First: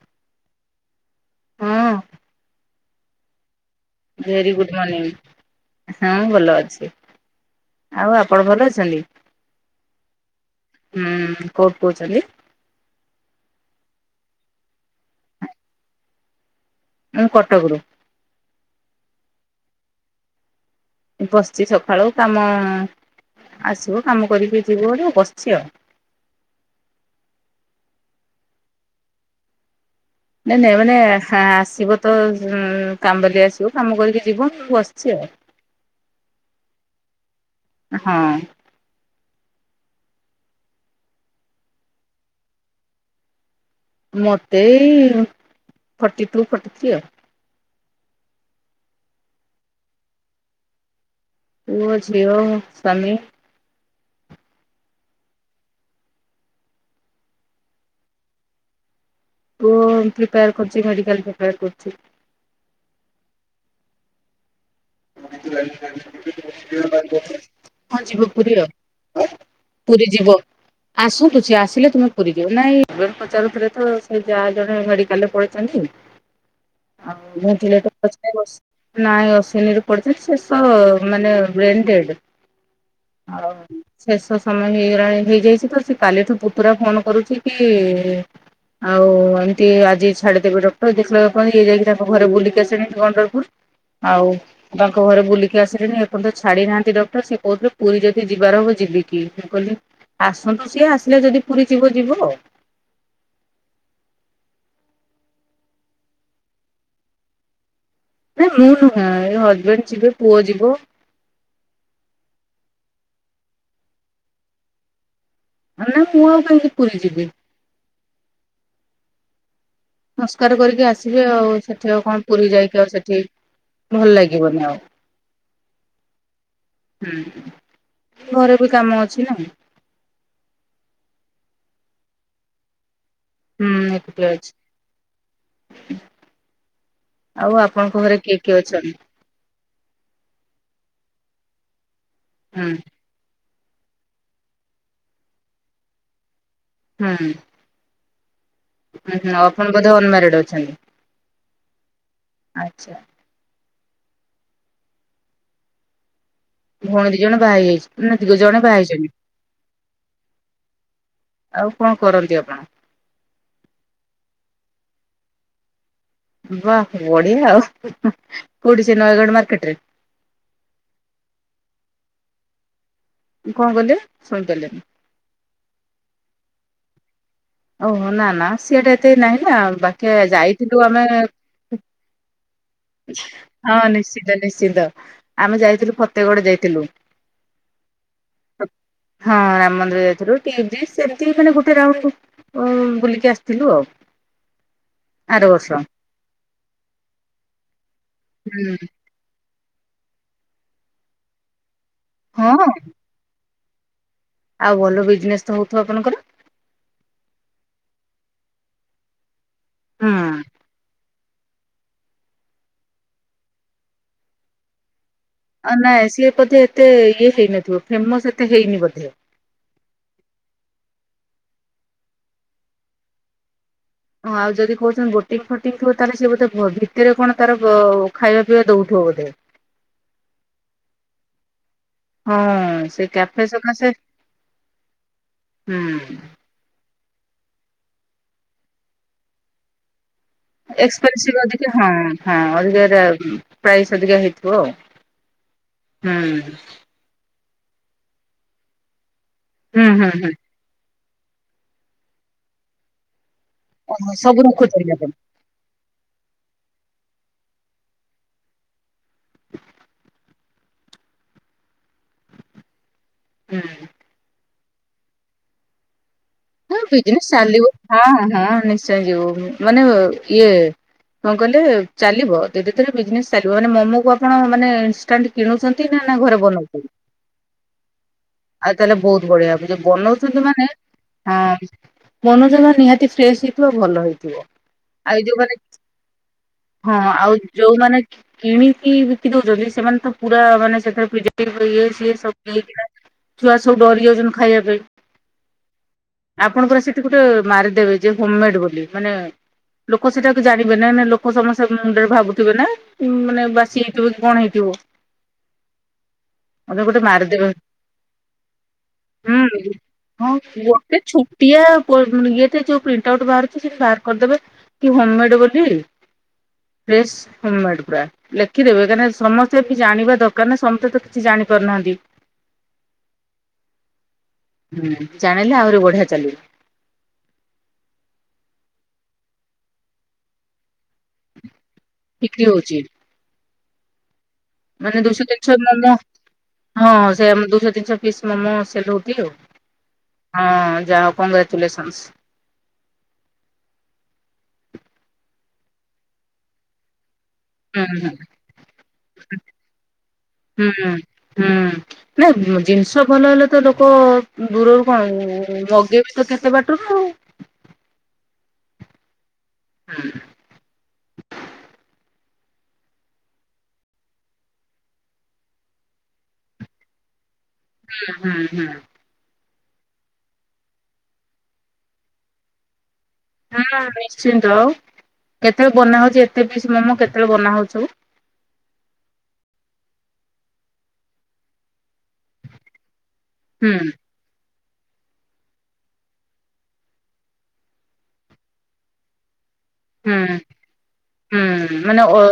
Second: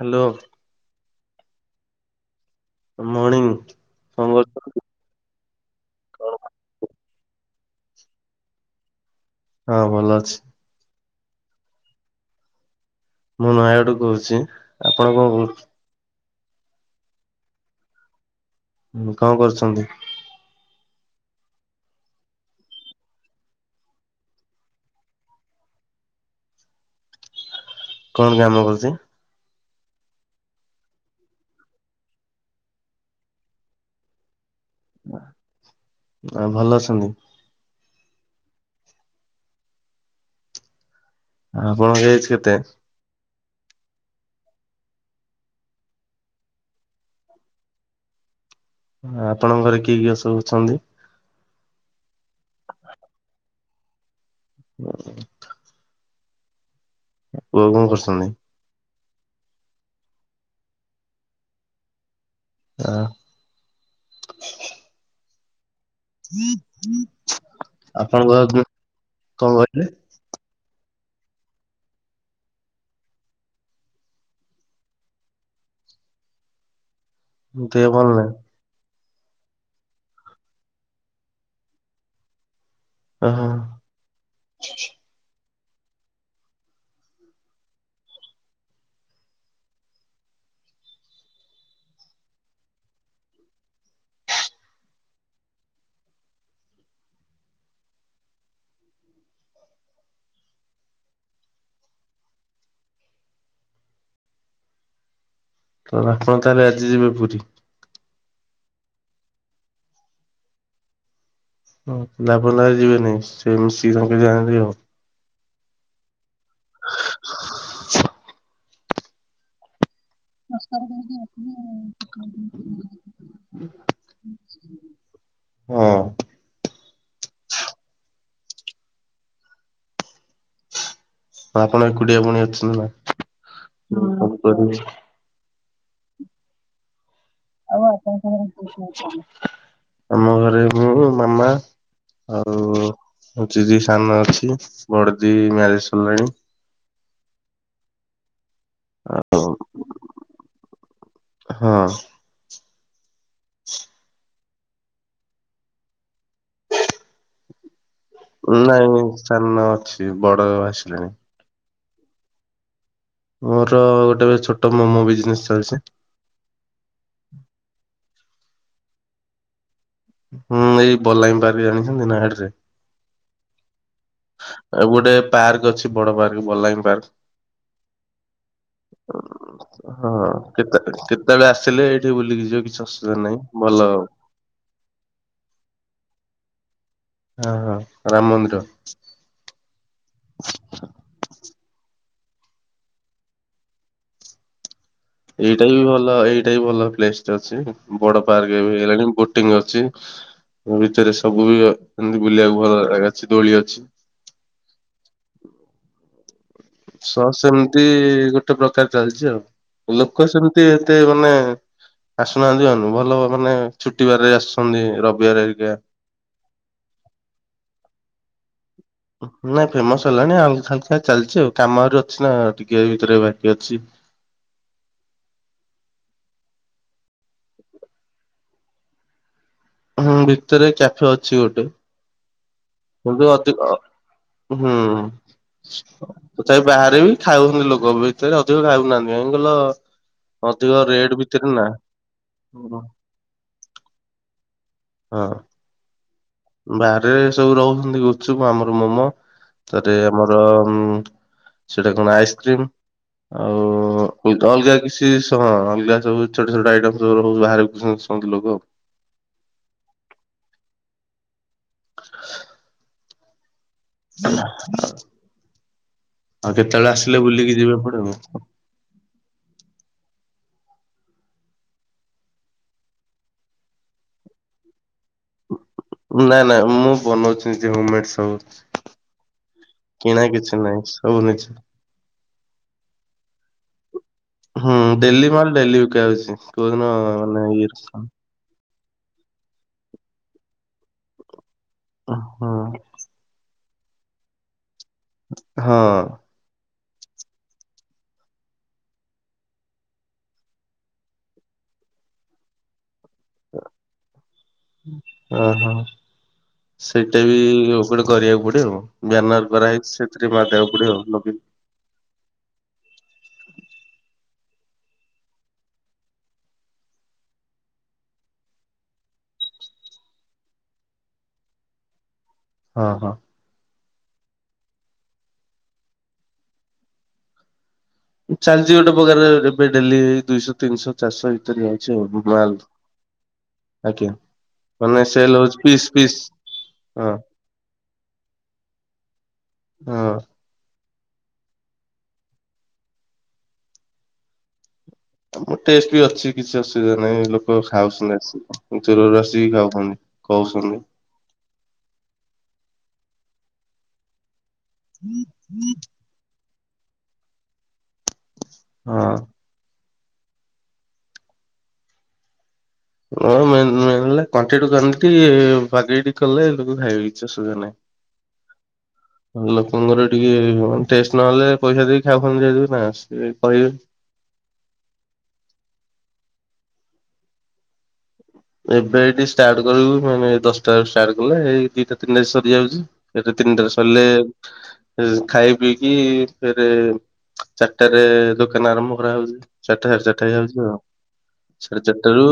Hello ହଁ morning very good morning. ହଁ କଣ? ଭଲ ଅଛି । ଆଉ ଆପଣ ଭଲ ଅଛନ୍ତି? ହଁ ଭଲ ଅଛି ହୁଁ କଟ କହୁଚଲି [unintelligible] ମୁଁ ନୟାଗଡୁ କହୁଛି ଆପଣ କଣ କହୁ ମୁଁ କଟକରୁ ହଁ କଣ କରୁଛନ୍ତି? ବସିଛି ସକାଳୁ କାମ ଆସିବ କାମ କରିକି ଯିବୁ ବୋଲି ବସିଛି ଆଉ କଣ କାମ ହେଉଛି? ନାଇଁ ନାଇଁ ମାନେ ଆସିବ ତ ଉ କାମବାଲି ଆସିବ କାମ କରିକି ଯିବ । ଆଉ ଭଲ ଅଛନ୍ତି? ହଁ। ଆପଣଙ୍କ ଏଜ୍ କେତେ? ମତେ ଏଇ ଫର୍ଟି ଟୁ ଫର୍ଟି ଥ୍ରୀ ଆଉ। ଆପଣଙ୍କ ଘରେ କିଏ କିଏ ସବୁ ଅଛନ୍ତି? ପୁଅ, ଝିଅ, ସ୍ୱାମୀ ହୁଁ । ପୁଅ କଣ କରୁଛନ୍ତି? ପୁଅ ପ୍ରିପେୟାର କରୁଛି ମେଡିକାଲ ପ୍ରିପେୟାର କରୁଛି। ଆ [unintelligible] ହଁ ଯିବ ଆପଣଙ୍କ ପୁରୀ ଆଉ କଣ କହିଲେ ପୁରୀ ଯିବ। ଆସନ୍ତୁ ସେ ଆସିଲେ ତୁମେ ପୁରୀ ଯିବ ନାଇଁ ପଚାରୁଥିଲେ ତ ସେ ଯା ଜଣେ ମେଡିକାଲରେ ପଡ଼ିଛନ୍ତି। ଆଉ ଦେହ ଭଲ ଭେଣ୍ଟିଲେଟର ନାହିଁ? [unintelligible] ନାଇଁ ଅଶ୍ଵିନୀ ରେ। ପଡ଼ିଛନ୍ତି ସେ ତ ମନେ ବ୍ରେନଡେଡ୍। ଓହୋ ଆଉ ଶେଷ ସମୟ ହେଇଗଲାଣି ହେଇଯାଇଛି। ତ ସେ କାଲିଠୁ ପୁତୁରା ଫୋନ କରୁଛି କି ଆଉ ଏମିତି ଆଜି ଛାଡିଦେବେ ଡକ୍ଟର ଦେଖିଲାବେଳୁ ପୁଣି ଇଏ ଯାଇକି ତାଙ୍କ ଘରେ ବୁଲିକି ଆସିଲଣି ଗଣ୍ଡୋଳ ପୁର। ଆଉ ତାଙ୍କ ଘରେ ବୁଲିକି ଆସିଲେଣି ଏପର୍ଯ୍ୟନ୍ତ ଛାଡି ନାହାନ୍ତି ଡକ୍ଟର ସେ କହୁଥିଲେ ପୁରୀ ଯଦି ଯିବାର ହବ ଯିବିକି ମୁଁ କହିଲି ଆସନ୍ତୁ ସିଏ ଆସିଲେ ଯଦି ପୁରୀ ଯିବ ଯିବ ଆଉ। ତ ଆପଣ ତାହେଲେ ଆଜି ଯିବେ ପୁରୀ। ନାଇଁ ମୁଁ ନୁହେ ଏ ହଜବେଣ୍ଡ ଯିବେ ପୁଅ ଯିବ। ହଁ ଆପଣ ତାହେଲେ ଯିବେନି ସେ ମିଶିକି [unintelligible] ନା ନା ମୁଁ ଆଉ କାହିଁକି ପୁରୀ ଯିବି । କରିକି ଆସିବେ ଆଉ ସେଠି ଆଉ [unintelligible] କଣ ପୁରୀ ଯାଇକି ଆଉ ସେଠି ଭଲ ହଁ ଲାଗିବନି ଆଉ। । ହୁଁ ଘରେ ବି କାମ ଅଛି ନା । ହଁ ଆପଣ ଏକୁଟିଆ ପୁଣି ଅଛନ୍ତି ହୁଁ ନା ଏକୁଟିଆ ଅଛି। । [inaudible] ଆଉ ଆପଣଙ୍କ ଘରେ କିଏ କିଏ ଅଛନ୍ତି ଆମ ଘରେ ମୁଁ ମାମା ହୁଁ ଆଉ ହଉଛି ଦି ସାନ ଅଛି ବଡ ଦି ମ୍ୟାରେଜ ସରିଲାଣି । ହୁଁ । ହ ହୁଁ ଆପଣ ବୋଧେ ଅନମାରିଡ ଅଛନ୍ତି ହଁ ଆଛା । [inaudible] ଭଉଣୀ ଦି ଜଣ ବାହା ହେଇଯାଇଛନ୍ତି। ନା ଦି ଜଣେ ବାହା ନାଇଁ ହେଇଛନ୍ତି। ସାନ ଅଛି ବଡ ଆସିଲଣିି । ଆଉ କଣ କରନ୍ତି ଆପଣ? ମୋର ଗୋଟେ ଛୋଟ ମୋମୋ ବିଜନେସ ଚାଲିଛି । ବାହ ବଢ଼ୀୟା ଆଉ କୋଉଠି ସେ ନୟାଗଡ଼ ମାର୍କେଟରେ । ହୁଁ ଏଇ ବଲାଗି ପାର୍କ ଜାଣିଛନ୍ତି ନୟାଗଡରେ । କଣ କହିଲେ? ଶୁଣିପାରିଲିନି ଆ ଗୋଟେ ପାର୍କ ଅଛି ବଡ ପାର୍କ ବଲାଙ୍ଗୀ ପାର୍କ । ଓହୋ ନା ନା ସିଏଟା ଏତେ ନାହିଁ ନା ହଁ ବାକି କେତେ ଯାଇଥିଲୁ ଆମେ କେତେବେଳେ ଆସିଲେ ଏଇଠି ବୁଲିକି ଯିବ କିଛି ଅସୁବିଧା ନାହିଁ ଭଲ ହଁ ନିଶ୍ଚିିତ ନିଶ୍ଚିିତ ଆମେ ଯାଇଥିଲୁ ଫତେଗଡ ଯାଇଥିଲୁ । ହଁ ହଁ । ହଁ ରାମ ମନ୍ଦିର ଯାଇଥିଲୁ [unintelligible] ମାନେ ଗୋଟେ ରାଉଣ୍ଡ। ଓ ବୁଲିକି ଆସିଥିଲୁ ଆଉ' । ଏଇଟା ବି ଭଲ ଏଇଟା ବି ଭଲ ପ୍ଲେସ ଟେ ଅଛି ବଡ ପାର୍କ ହୁଁ ହେଇଗଲାଣି ବୋଟିଂ ଅ । ମ ଭିତରେ ସବୁ ବି ଏମିତି ବୁଲିବାକୁ ହଁ ଭଲ ଅଛି ଦୋଳି ଅଛି। ଆଉ ଭଲ ବିଜନେସ୍ ତ ହଉଥିବ ଆପଣଙ୍କର? ସହ ସେମିତି ଗୋଟେ ପ୍ରକାର ଚାଲିଛି ଆଉ ହୁଁ ଲୋକ ସେମିତି ଏତେ ମାନେ ଆସୁନାହାନ୍ତି ଆ ଭଲ ମାନେ ଛୁଟିବାର ଆସୁଛନ୍ତି ରବ। ଆ ନାଇଁ ସିଏ ବୋଧେ ଏତେ ଇଏ ହେଇନଥିବ ଫେମସ ଏତେ ହେଇନି ବୋଧେ। ନାଇଁ ଫେମସ ହେଲାଣି ହାଲକା ହାଲକା ଚାଲିଛି ଆଉ। କାମରେ ଅଛି ନା ଟିକେ ଭିତରେ ବାକି ଅଛି। ଆଉ ଯଦି କହୁଛନ୍ତି ବୋଟିଂ ଫୋଟିଂ ଥିବ ତାହେଲେ ସିଏ ବୋ ଭିତରେ କଣ ତାର ଖାଇବା ପିଇବା ଦଉଥିବ। ବ ବୋଧେ। [unintelligible] ହୁଁ ଭିତରେ କ୍ୟାଫେ ଅଛି ଗୋଟେ। ହଁ ସେ କିନ୍ତୁ କ୍ୟାଫେ ଅଧିକ ସକାଶେ ହୁଁ ହୁଁ ତଥାପି ବାହାରେ ବି ଖାଉଛନ୍ତି ଲୋକ ଭିତରେ ଅଧିକ ଖାଉନାହାନ୍ତି କାଇଁ କହିଲ ଅଧିକ ରେଟ୍ ଏସପେନସିଭ ଭିତରେ ନା ଅଧିକା ହଁ ହଁ ଅଧିକା ପ୍ରାଇସ୍ ଅଧିକା ହେଇଥିବ ଆଉ ହଁ। ହୁଁ। ବାହାରେ ସବୁ ରହୁଛନ୍ତି ଗୁଚଚୁପ ଆମର ମୋମୋ ହୁଁ ତାରେ ହୁଁ ହୁଁ। ଆମର ସେଟା କଣ ଆଇସକ୍ରିମ ଆଉ ଓହୋ ସବୁ ଅଲଗ ଅଲଗା ରଖୁଛନ୍ତି ଆପଣ? କିଛି ହ ଅଲଗା ସବୁ ଛୋଟ ଛୋଟ ଆଇଟମ୍ ସବୁ ରହୁ ବାହାରେକୁ ଲୋକ ଆଉ। [unintelligible] [inaudible] [inaudible] ହୁଁ। [unintelligible] ହଁ ଆସିଲେ ବିଜନେସ ବୁଲିକି ଚାଲିିବ ଯିବେ ଏପଟେ ହଁ ହଁ ନିଶ୍ଚୟ ଯିବୁ ମାନେ ଇଏ। କଣ କହିଲେ ଚାଲିବ ଧୀରେ ଧୀରେ ବିଜନେସ ଚାଲିବ ମାନେ ମୋମୋ କୁ ଆପଣ ମାନେ ଇନଷ୍ଟାଣ୍ଟ କିଣୁଛନ୍ତି। ନା ନା ମୁଁ ବନଉଛି ନିଜେ ହୋମ୍ ମେଡ୍ ସବୁ ଆଉ ତାହେଲେ ବହୁତ ବଢିଆ ଯୋଉ କିଣା ବନଉଛନ୍ତି କିଛି ନାହିଁ ସବୁ ନିଜେ ମନୋଯୋଗ ନିହାତି ଫ୍ରେଶ୍ ହେଇଥିବ ଭଲ ହେଇ । ହୁଁ ଆଉ ଡେଲି ମାଲ ଯୋଉମାନେ ଡେଲି ବିକା ହଉଛି କୋଉଦିନ ହଁ ଆଉ ମାନେ ଇଏ ଯୋଉମାନେ କିଣି ବିକି ଦଉଛନ୍ତି ସେମାନେ ତ ପୁରା ମାନେ ସେ ଇଏ ସିଏ ହଁ ସବୁ ଛୁଆ ସବୁ ଡରିଯାଉଛନ୍ତି ଖାଇବା ପାଇଁ। ହଁ। ଆପଣଙ୍କର ସେଠି ଗୋଟେ ମାରିଦେବେ ଯେ ହୋମ ମେଡ ବୋଲି ମାନେ। ଲୋକ ସେଟାକୁ ଜାଣିବେ ନା ନା ଲୋକ ସମସ୍ତଙ୍କ ମୁଣ୍ଡରେ ଭାବୁଥିବେ ନା ମାନେ ବାସି ହେଇଥିବ କି କଣ ହେଇ । ଓ ହୋ। ମତେ ଗୋଟେ ସେଇଟା ବି ମାରିଦେବେ ଗୋଟେ କରିବାକୁ ପଡିବ ଆଉ ବ୍ୟାନର ହୁଁ କରାହେଇଛି ସେଥିରେ ହଁ ମାରବାକୁ ପଡିବ। ଗୋଟେ ଆଉ ଲଗେଇ ଛୋଟିଆ ପ ତ ଯୋଉ ପ୍ରିଟ ଆଉଟ ବାହାର। ବାହାର କରିଦେବେ କି ହୋମ ମେଡ ବୋଲି। ଫ୍ରେସ ହୋମ୍ ମେଡ୍ ପୁରା ଲେଖିଦବେ କାହିଁକିନା ସମସ୍ତେ ଜାଣିବା ଦରକାର ନା ସମସ୍ତେ ତ କିଛି ଜାଣି। କରନାନ୍ତି। ହଁ ହଁ। ହୁଁ ଜାଣିଲେ ଆହୁରି ବଢିଆ ଚାଲିବ। ଚାଲିଛି ଗୋଟେ ପ୍ରକାର ଏବେ ଡେଲି ଦୁଇଶହ ତିନିଶହ। ଚାଷ ଭିତରେ ଅଛି ବିକ୍ରି ମାଲ ହଉଛି ଆଜ୍ଞା। ମାନେ ଦୁଇଶହ ସେଲ ତିନିଶ ହଉଛି ପିସ୍ ମୋମୋ। ପିସ୍ ହଁ ସେ ଦୁଇଶହ ତିନିଶହ ପିସ୍ ମୋମୋ ସେଲୋଟି ଆଉ ହଁ ଯାହା। କଂଗ୍ରେଚୁଲେସନ୍ସ। ମୋ ଟେଷ୍ଟ ବି ଅଛି କିଛି ଅସୁବିଧା ନାହିଁ। ହୁଁ ଖାଉଛନ୍ତି ଚୁରରୁ ଆସିକି ଖାଉଛନ୍ତି ହୁଁ କହୁଛନ୍ତି। ହୁଁ ହୁଁ। ନା ଜିନିଷ ଭଲ ହେଲେ ତ ଲୋକ ଦୂରରୁ କଣ ମଗେଇବ ତ କେତେ ବାଟ। ହଉ। ହଁ। ହୁଁ। ହ [unintelligible] ବାଗେଇ ଟିକେ କଲେ ଲୋକ ଖାଇବେ କିଛି। ଅସୁବିଧା ନାହିଁ। ହୁଁ ହୁଁ ହୁଁ। ଲୋକଙ୍କର ଟିକେ ଟେଷ୍ଟ ନହଲେ ପଇସା ଦେଇକି ଖାଇବା [unintelligible] ନା। ସେ କହିବେ ହଁ ନିଶ୍ଚିନ୍ତ ଆଉ କେତେବେଳେ ବନା ହଉଛି। ତେ ପିସ୍ ମୋମୋ କେତେବେଳେ ବନାହଉଛୁ। ଏବେ ଏଠି ଷ୍ଟାର୍ଟ କରିବୁ ମାନେ ଦଶଟା ଷ୍ଟାର୍ଟ କଲେ ଏଇ ଦିଟା ତିନିଟା ସରିଯାଉଛି। ଫରେ ତିନିଟା ହୁଁ ସରିଲେ ଖାଇ ପିଇକି ଫେରେ। ଚାରିଟାରେ ଦୋକାନ ଆରମ୍ଭ କରାହଉଛି। ଚାରିଟା ସାଢେ ହୁଁ ଚାରିଟା ହେଇଯାଉଛି ଆଉ ହୁଁ ସାଢେ ମାନେ ଚାରିଟା ଅ ରୁ।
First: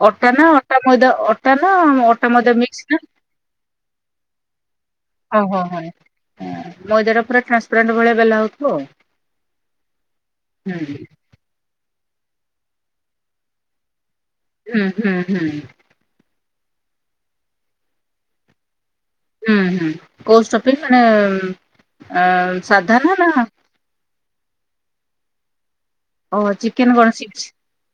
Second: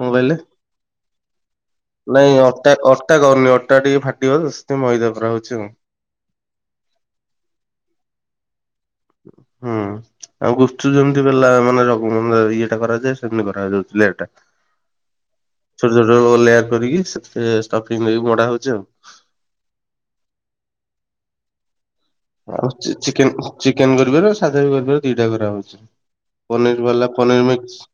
ମୁଁ ଅଟା କହିଲେ ନା ଅଟା ମଇଦା ଅଟା ନା ଅଟା ନାଇଁ ମଇଦା ଅଟଟା ମିକ୍ସ ନା ଅଟଟା କରୁନି ଅଟଟା ଟିକେ ଫାଟିବ। ମଇଦା କରା ହଉଛି ଆଉ। ମଇଦଟା ପୁରା ଟ୍ରାନ୍ସପଣ୍ ଭଳି ବେଲା ହଉ। ହୁଁ ଆଉ ହୁଁ ଗୁପଚୁପ୍ ଯେମିତି ବେଲା ମାନେ। ଇଏଟା କରାଯାଏ ସେମିତି କରାଯାାଉଥିଲା ଏଟା। ହୁଁ ହୁଁ ହୁଁ। କରିକିି ଷ୍ଟଫିଙ୍ଗ କରିକି ମୋଡ଼ା ହଉଛି ଆଉ। ହୁଁ ହୁଁ କୋଉ ଷ୍ଟଫିଙ୍ଗ ମାନେ। ଅ ଆଉ ଚେ ସାଧା ନା ନା ଚିକେନ କରିବାର ସାଧା ବି କରିବାର ଦିଟା କରା ହଉଚଛି। ଓ ପନିର ଚିକେନ ବାଲା କଣ ସିକ୍ସ ପନିର ମିକ୍ସ।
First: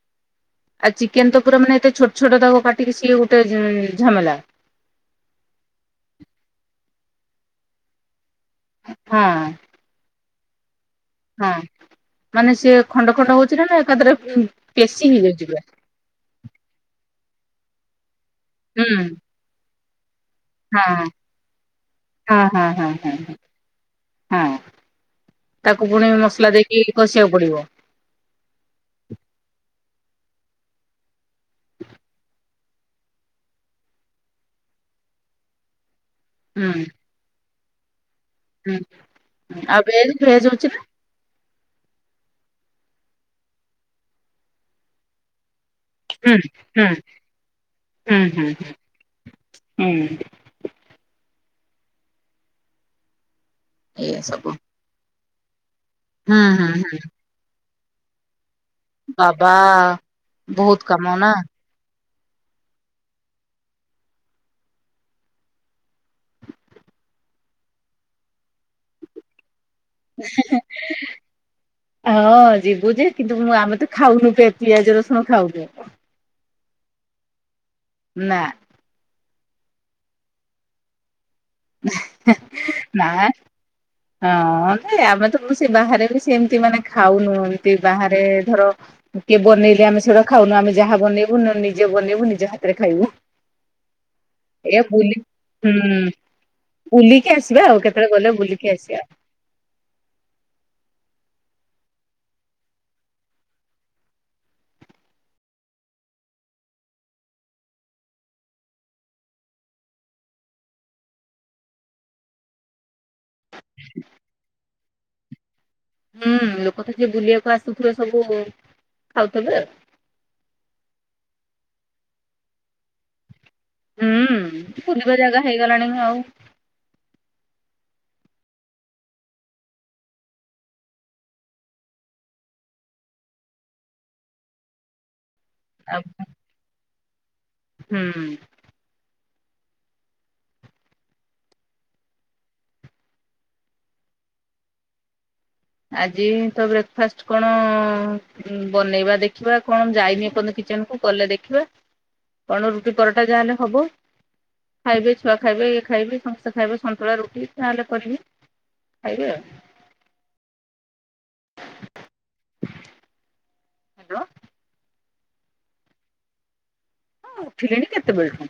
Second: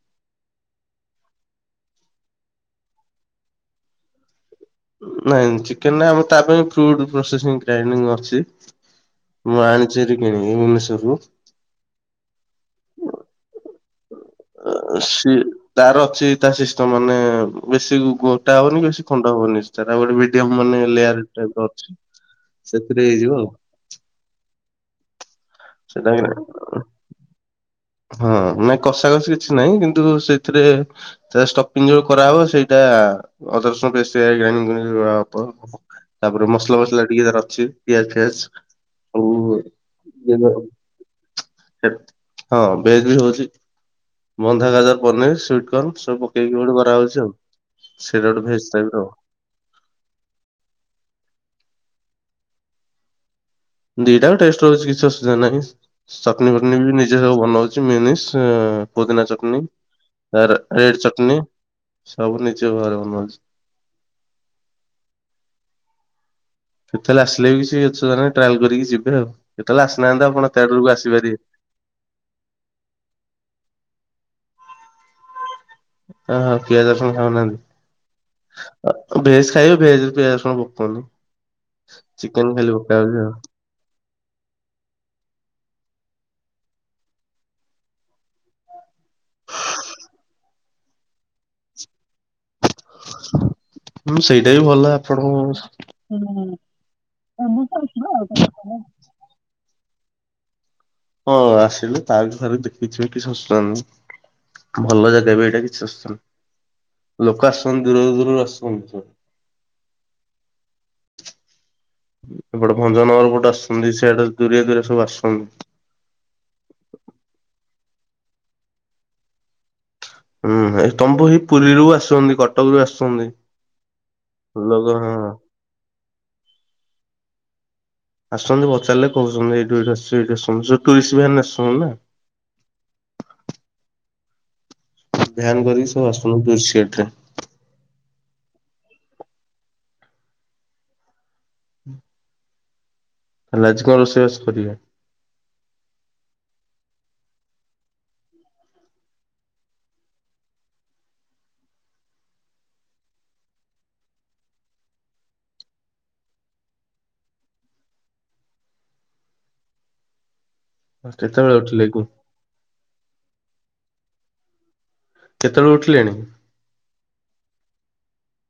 ଆଉ ଚିକେନ ତ ପୁରା ମାନେ ଏତେ ଛୋଟ ଛୋଟ ତାକୁ କାଟିକି ସିଏ ଗୋଟେ ଝାମେଲା। ନାଇଁ ଚିକେନ ନା ଆମ ତା ପାଇଁ ଫ୍ରୁଟ ପ୍ରସେସିଂ ଗ୍ରାଇଡି ଅଛି। ହଁ ମାଣିଚେର କିଣ ଭନେଶର। ହଁ ମାନେ ସିଏ ଖଣ୍ଡ ଖଣ୍ଡ ହଉଛି ନା ନା ଏକାଦ୍ର। ସ ତାର ଅଛି ତା ସିଷ୍ଟ ମାନେ ବେଶୀ ଗୋ। ା ହେନି ହୁଁ କିେଶ ଖଣ୍ଡ ହବନି ଗୋଟେ। ହଁ ଲେୟର ଟାଇପ୍ ର ଅଛି ହଁ ହଁ ହଁ ସେଥିରେ ହଁ ହେଇଯିବ ଆଉ। ହଁ ତାକୁ ସେଟା ପୁଣି ମସଲା ଦେଇକି କଷିବାକୁ ପଡିବ। ହଁ ନାଇ କଷା କଷି କିଛି ନାଇଁ। କିନ୍ତୁ ସେଥିରେ ଷ୍ଟଫିଙ୍ଗ ଯୋଉ କରାହବ ସେଇଟା ଅଦା ରସୁଣ ପେଷ୍ଟ ରେ ଗ୍ରାଇନୀ ତାପରେ ମସଲା ଫସଲା ଟିକେ ତାର ଅଛି ପିଆ ହଁ ଆଉ ଭେଜ୍ ଫେଜ୍ ହଉଛି ନା। ହଁ ଭେଜ ବି ହଉଛି ବନ୍ଧା ଗାଜର ପନିର ସୁଇଟି କଣ ସବୁ ହୁଁ ପକେଇକି ଗୋଟେ ହୁଁ ବରା ହଉଛି ଆଉ। ହୁଁ ସିିଇଟା ହୁଁ ଭେଜ ଟାଇପ୍ ର। ହୁଁ ଏଇଆ ଦିଟା ବି ସବୁ ଟେଷ୍ଟ ରହୁଛି କିଛି ଅସୁବିଧା ନାହିଁ ହୁଁ ଚଟନୀ ହୁଁ ଫଟନୀ ବି ହୁଁ ନିଜେ ସବୁ ବନାଉଚି। ପୁଦିନା ବାବା ଚଟନି ବହୁତ ରେଡ଼ କାମ ନା ଚଟନି। ସବୁ ନିଜ ଘରେ ବନଉଛି। ଯେତେଳେ ଆସିଲେ ବି ସେ ଅଛଧ ଟ୍ରାଏଲ କରିକି ଯିବେ ଆଉ। କେତେବେଳେ ଆସିନାହାନ୍ତି ଆପଣ ତେଡରକୁ ଆସିପାରିବେ ହଁ ଯିବୁ ଯେ କିନ୍ତୁ ମୁଁ ଆମେ ତ ଖାଉନୁ ପ ପିଆଜ ରସୁଣ ଖାଉନୁ। ଓହୋ ପିଆଜ ନା ଖାଉନାହାନ୍ତି ବ ଖାଇବେ ଭେଜରେ ପିଆଜ ରସୁଣ ପକଉନୁ। ନା ହଁ ଆମେ ତ ସେ ବାହାରେ ସେମିତି ମାନେ ଖାଉନୁ ଏମିତି ବାହାରେ ଧର କିଏ ବନେଇଲେ ଆମେ ସେଇଟା ଖାଉନୁ ଆମେ ଯାହା ବନେଇୁ ନିଜେ ବନେଇୁ ନିଜ ହାତ ଖାଇବୁୁ ହୁଁ ସେଇଟା ବି ଭଲ ଏ ବୁଲି ଆପଣଙ୍କୁ ହୁଁ। ବୁଲିକି ଆସିବା ଆଉ, କେତେବେଳେ ଗଲେ ବୁଲିକି ଆସିବା। ହଁ ଆସିଲେ ତାବି ଥରେ ଦେଖିକି ଯିବେ କିଛି ଅସୁବିଧା ନାହିଁ। ଭଲ ଜାଗା ଏବେ ଏଇଟା କିଛି ଅସୁବିଧା ନାହିଁ। ଲୋକ ଆସୁ ଛନ୍ତି ଦୂର ଦୂରର ଆସୁଚନ୍ତି। ଏପଟେ ଭଞ୍ଜନଗର ଗୋଟେ ଆସଛନ୍ତି ସେଆଡେ ଦୁରିଆ ଦୁରିଆ ସବୁ ଆସୁଛନ୍ତି । ରେ ସବୁ ମୁଁ ଖାଉଥେବ ହୁଁ ତମପୁ ହ ପୁରୀରୁ ଆସୁଛନ୍ତି କଟକରୁୁ ଆସୁଛନ୍ତି । ହୁଁ ବୁଲିବା ଜାଗା ହେଇଗଲାଣି ଆଉ ଆସୁଛନ୍ତି ପଚାରିଲେ କହୁଛନ୍ତି ଏଇଠୁ ଏଇଠି ଆସୁ ଏଇଠି ଆସୁ ଯୋଉ ଟୁରିଷ୍ଟ ଭାନ ଆସୁଛନ୍ତି ନା। [inaudible] ବ୍ୟାାନ କରିକି ଆଉ ସବୁ ଆସୁନୁ ଦୁର୍ ସଟ୍ରେ। [unintelligible] ହୁଁ। ହୁଁ [inaudible] ହେଲେ ଆଜି କଣ ରୋଷେଇବାଷ କରିବେ? ଆଜି ତ ବ୍ରେକଫାଷ୍ଟ କଣ, ଅ ବନେଇବା ଦେଖିବା କଣ ଯାଇନି ଏପର୍ଯ୍ୟନ୍ତ କି କିଚେନ କୁ ଗଲେ ଦେଖିବା, କଣ ରୁଟି ପରଟା ଯାହା ହେଲେ ହବ । ଖାଇବେ ଛୁଆ ଖାଇବେ, ଇଏ ଖାଇବେ ସମସ୍ତେ ଖାଇବେ, ସନ୍ତୁଳା ରୁଟି, ଯାହେଲେ କରିବେ । ଖାଇବେ ଆଉ। ହ କେତେବେଳେ ଉଠିଲେ ଏକୁ ହାଲୋ। କେତେବେଳୁ ଉଠିଲେଣି? ହଁ ଉଠିଲିଣି କେତେବେଳଠୁ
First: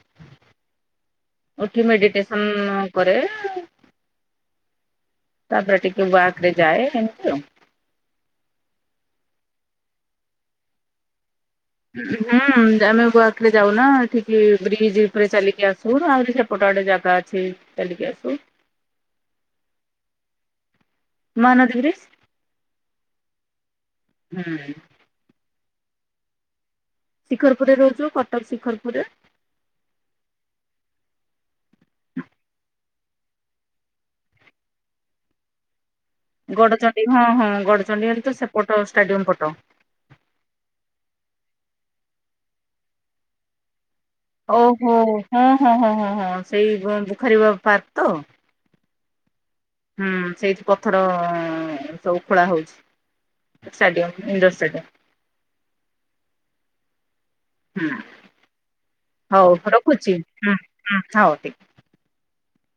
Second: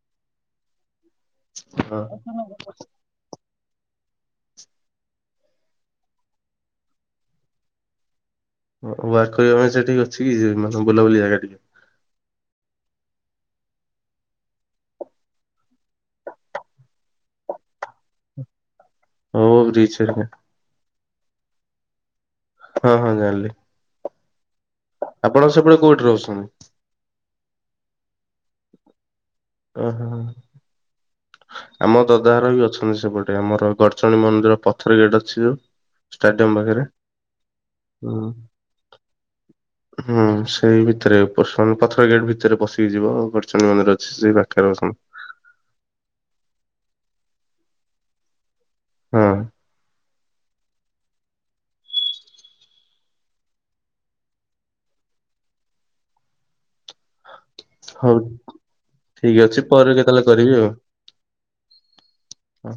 ଉଠି ହଁ ମେଡିଟେସନ କରେ । ତାପରେ ଟିକେ ୱାର୍କରେ ଯାଏ । ଏମିତି ଆଉ ହଉ ୱାର୍କ କରିବା ପାଇଁ ସେଠିକି ଅଛି କିଛି ବୁଲାବୁଲି ଜାଗା ଟିକେ । ହୁଁ, ଆମେ ୱାର୍କରେ ଯାଉନା, ଠିକି ବ୍ରିଜ ଉପରେ ଚାଲିକି ଆସୁ ଆହୁରି ସେପଟ। ଜାଗା ଅଛି ଚାଲିକି ଆସୁ। ହ ବିଚରେ । ମାନଦିରିସ [unintelligible] ହଁ ହଁ ଜାଣିଲି। ହୁଁ ଆପଣ ସେପଟେ କୋଉଠି ରହୁଛନ୍ତି? ଶିଖରପୁରରେ ରହୁଛୁ। କଟକ ଶିଖରପୁରରେ । ଓହୋ ଆମ ଦଦାଘର ବି ଅଛନ୍ତି ।ସେପଟେ ଆମର ଗଡଚଣ୍ଡୀ ମନ୍ଦିର ପଥର ଗେଟ୍ ଅଛି ଯୋଉ ଷ୍ଟାଡିୟମ ପାଖରେ ଗଡ଼ଚଣ୍ଡୀ ହଁ ହଁ ଗଡଚଣ୍ଡୀ ହେଲେ ତ ସେପଟ ଷ୍ଟାଡିୟମ ପଟ । ହୁଁ, ସେଇ ଭିତରେ ପସ ପଥର ଗେଟ୍ ଭିତରେ ପଶିକି ଯିବ ଗଡଚଣ୍ଡୀ ମନ୍ଦିର । ଓହୋ ହୋ ହୋଁ ହଁ ହଁ ହଁ ସେଇ ପୁଖରୀ ପାର୍କ ତ । ହଁ ହୁଁ ସେଇଠି ପଥର ସବୁ ଖୋଳା ହଉଛି । Stadium, Indore stadium. [inaudible] ହୁଁ ହଉ। ଠିକ୍ ହଉ ଅଛି ।ପରେ ରଖୁଛି କେତେବେଳେ ହୁଁ କରିବି ଆଉ। ହୁଁ ହଉ ଠିକ ହ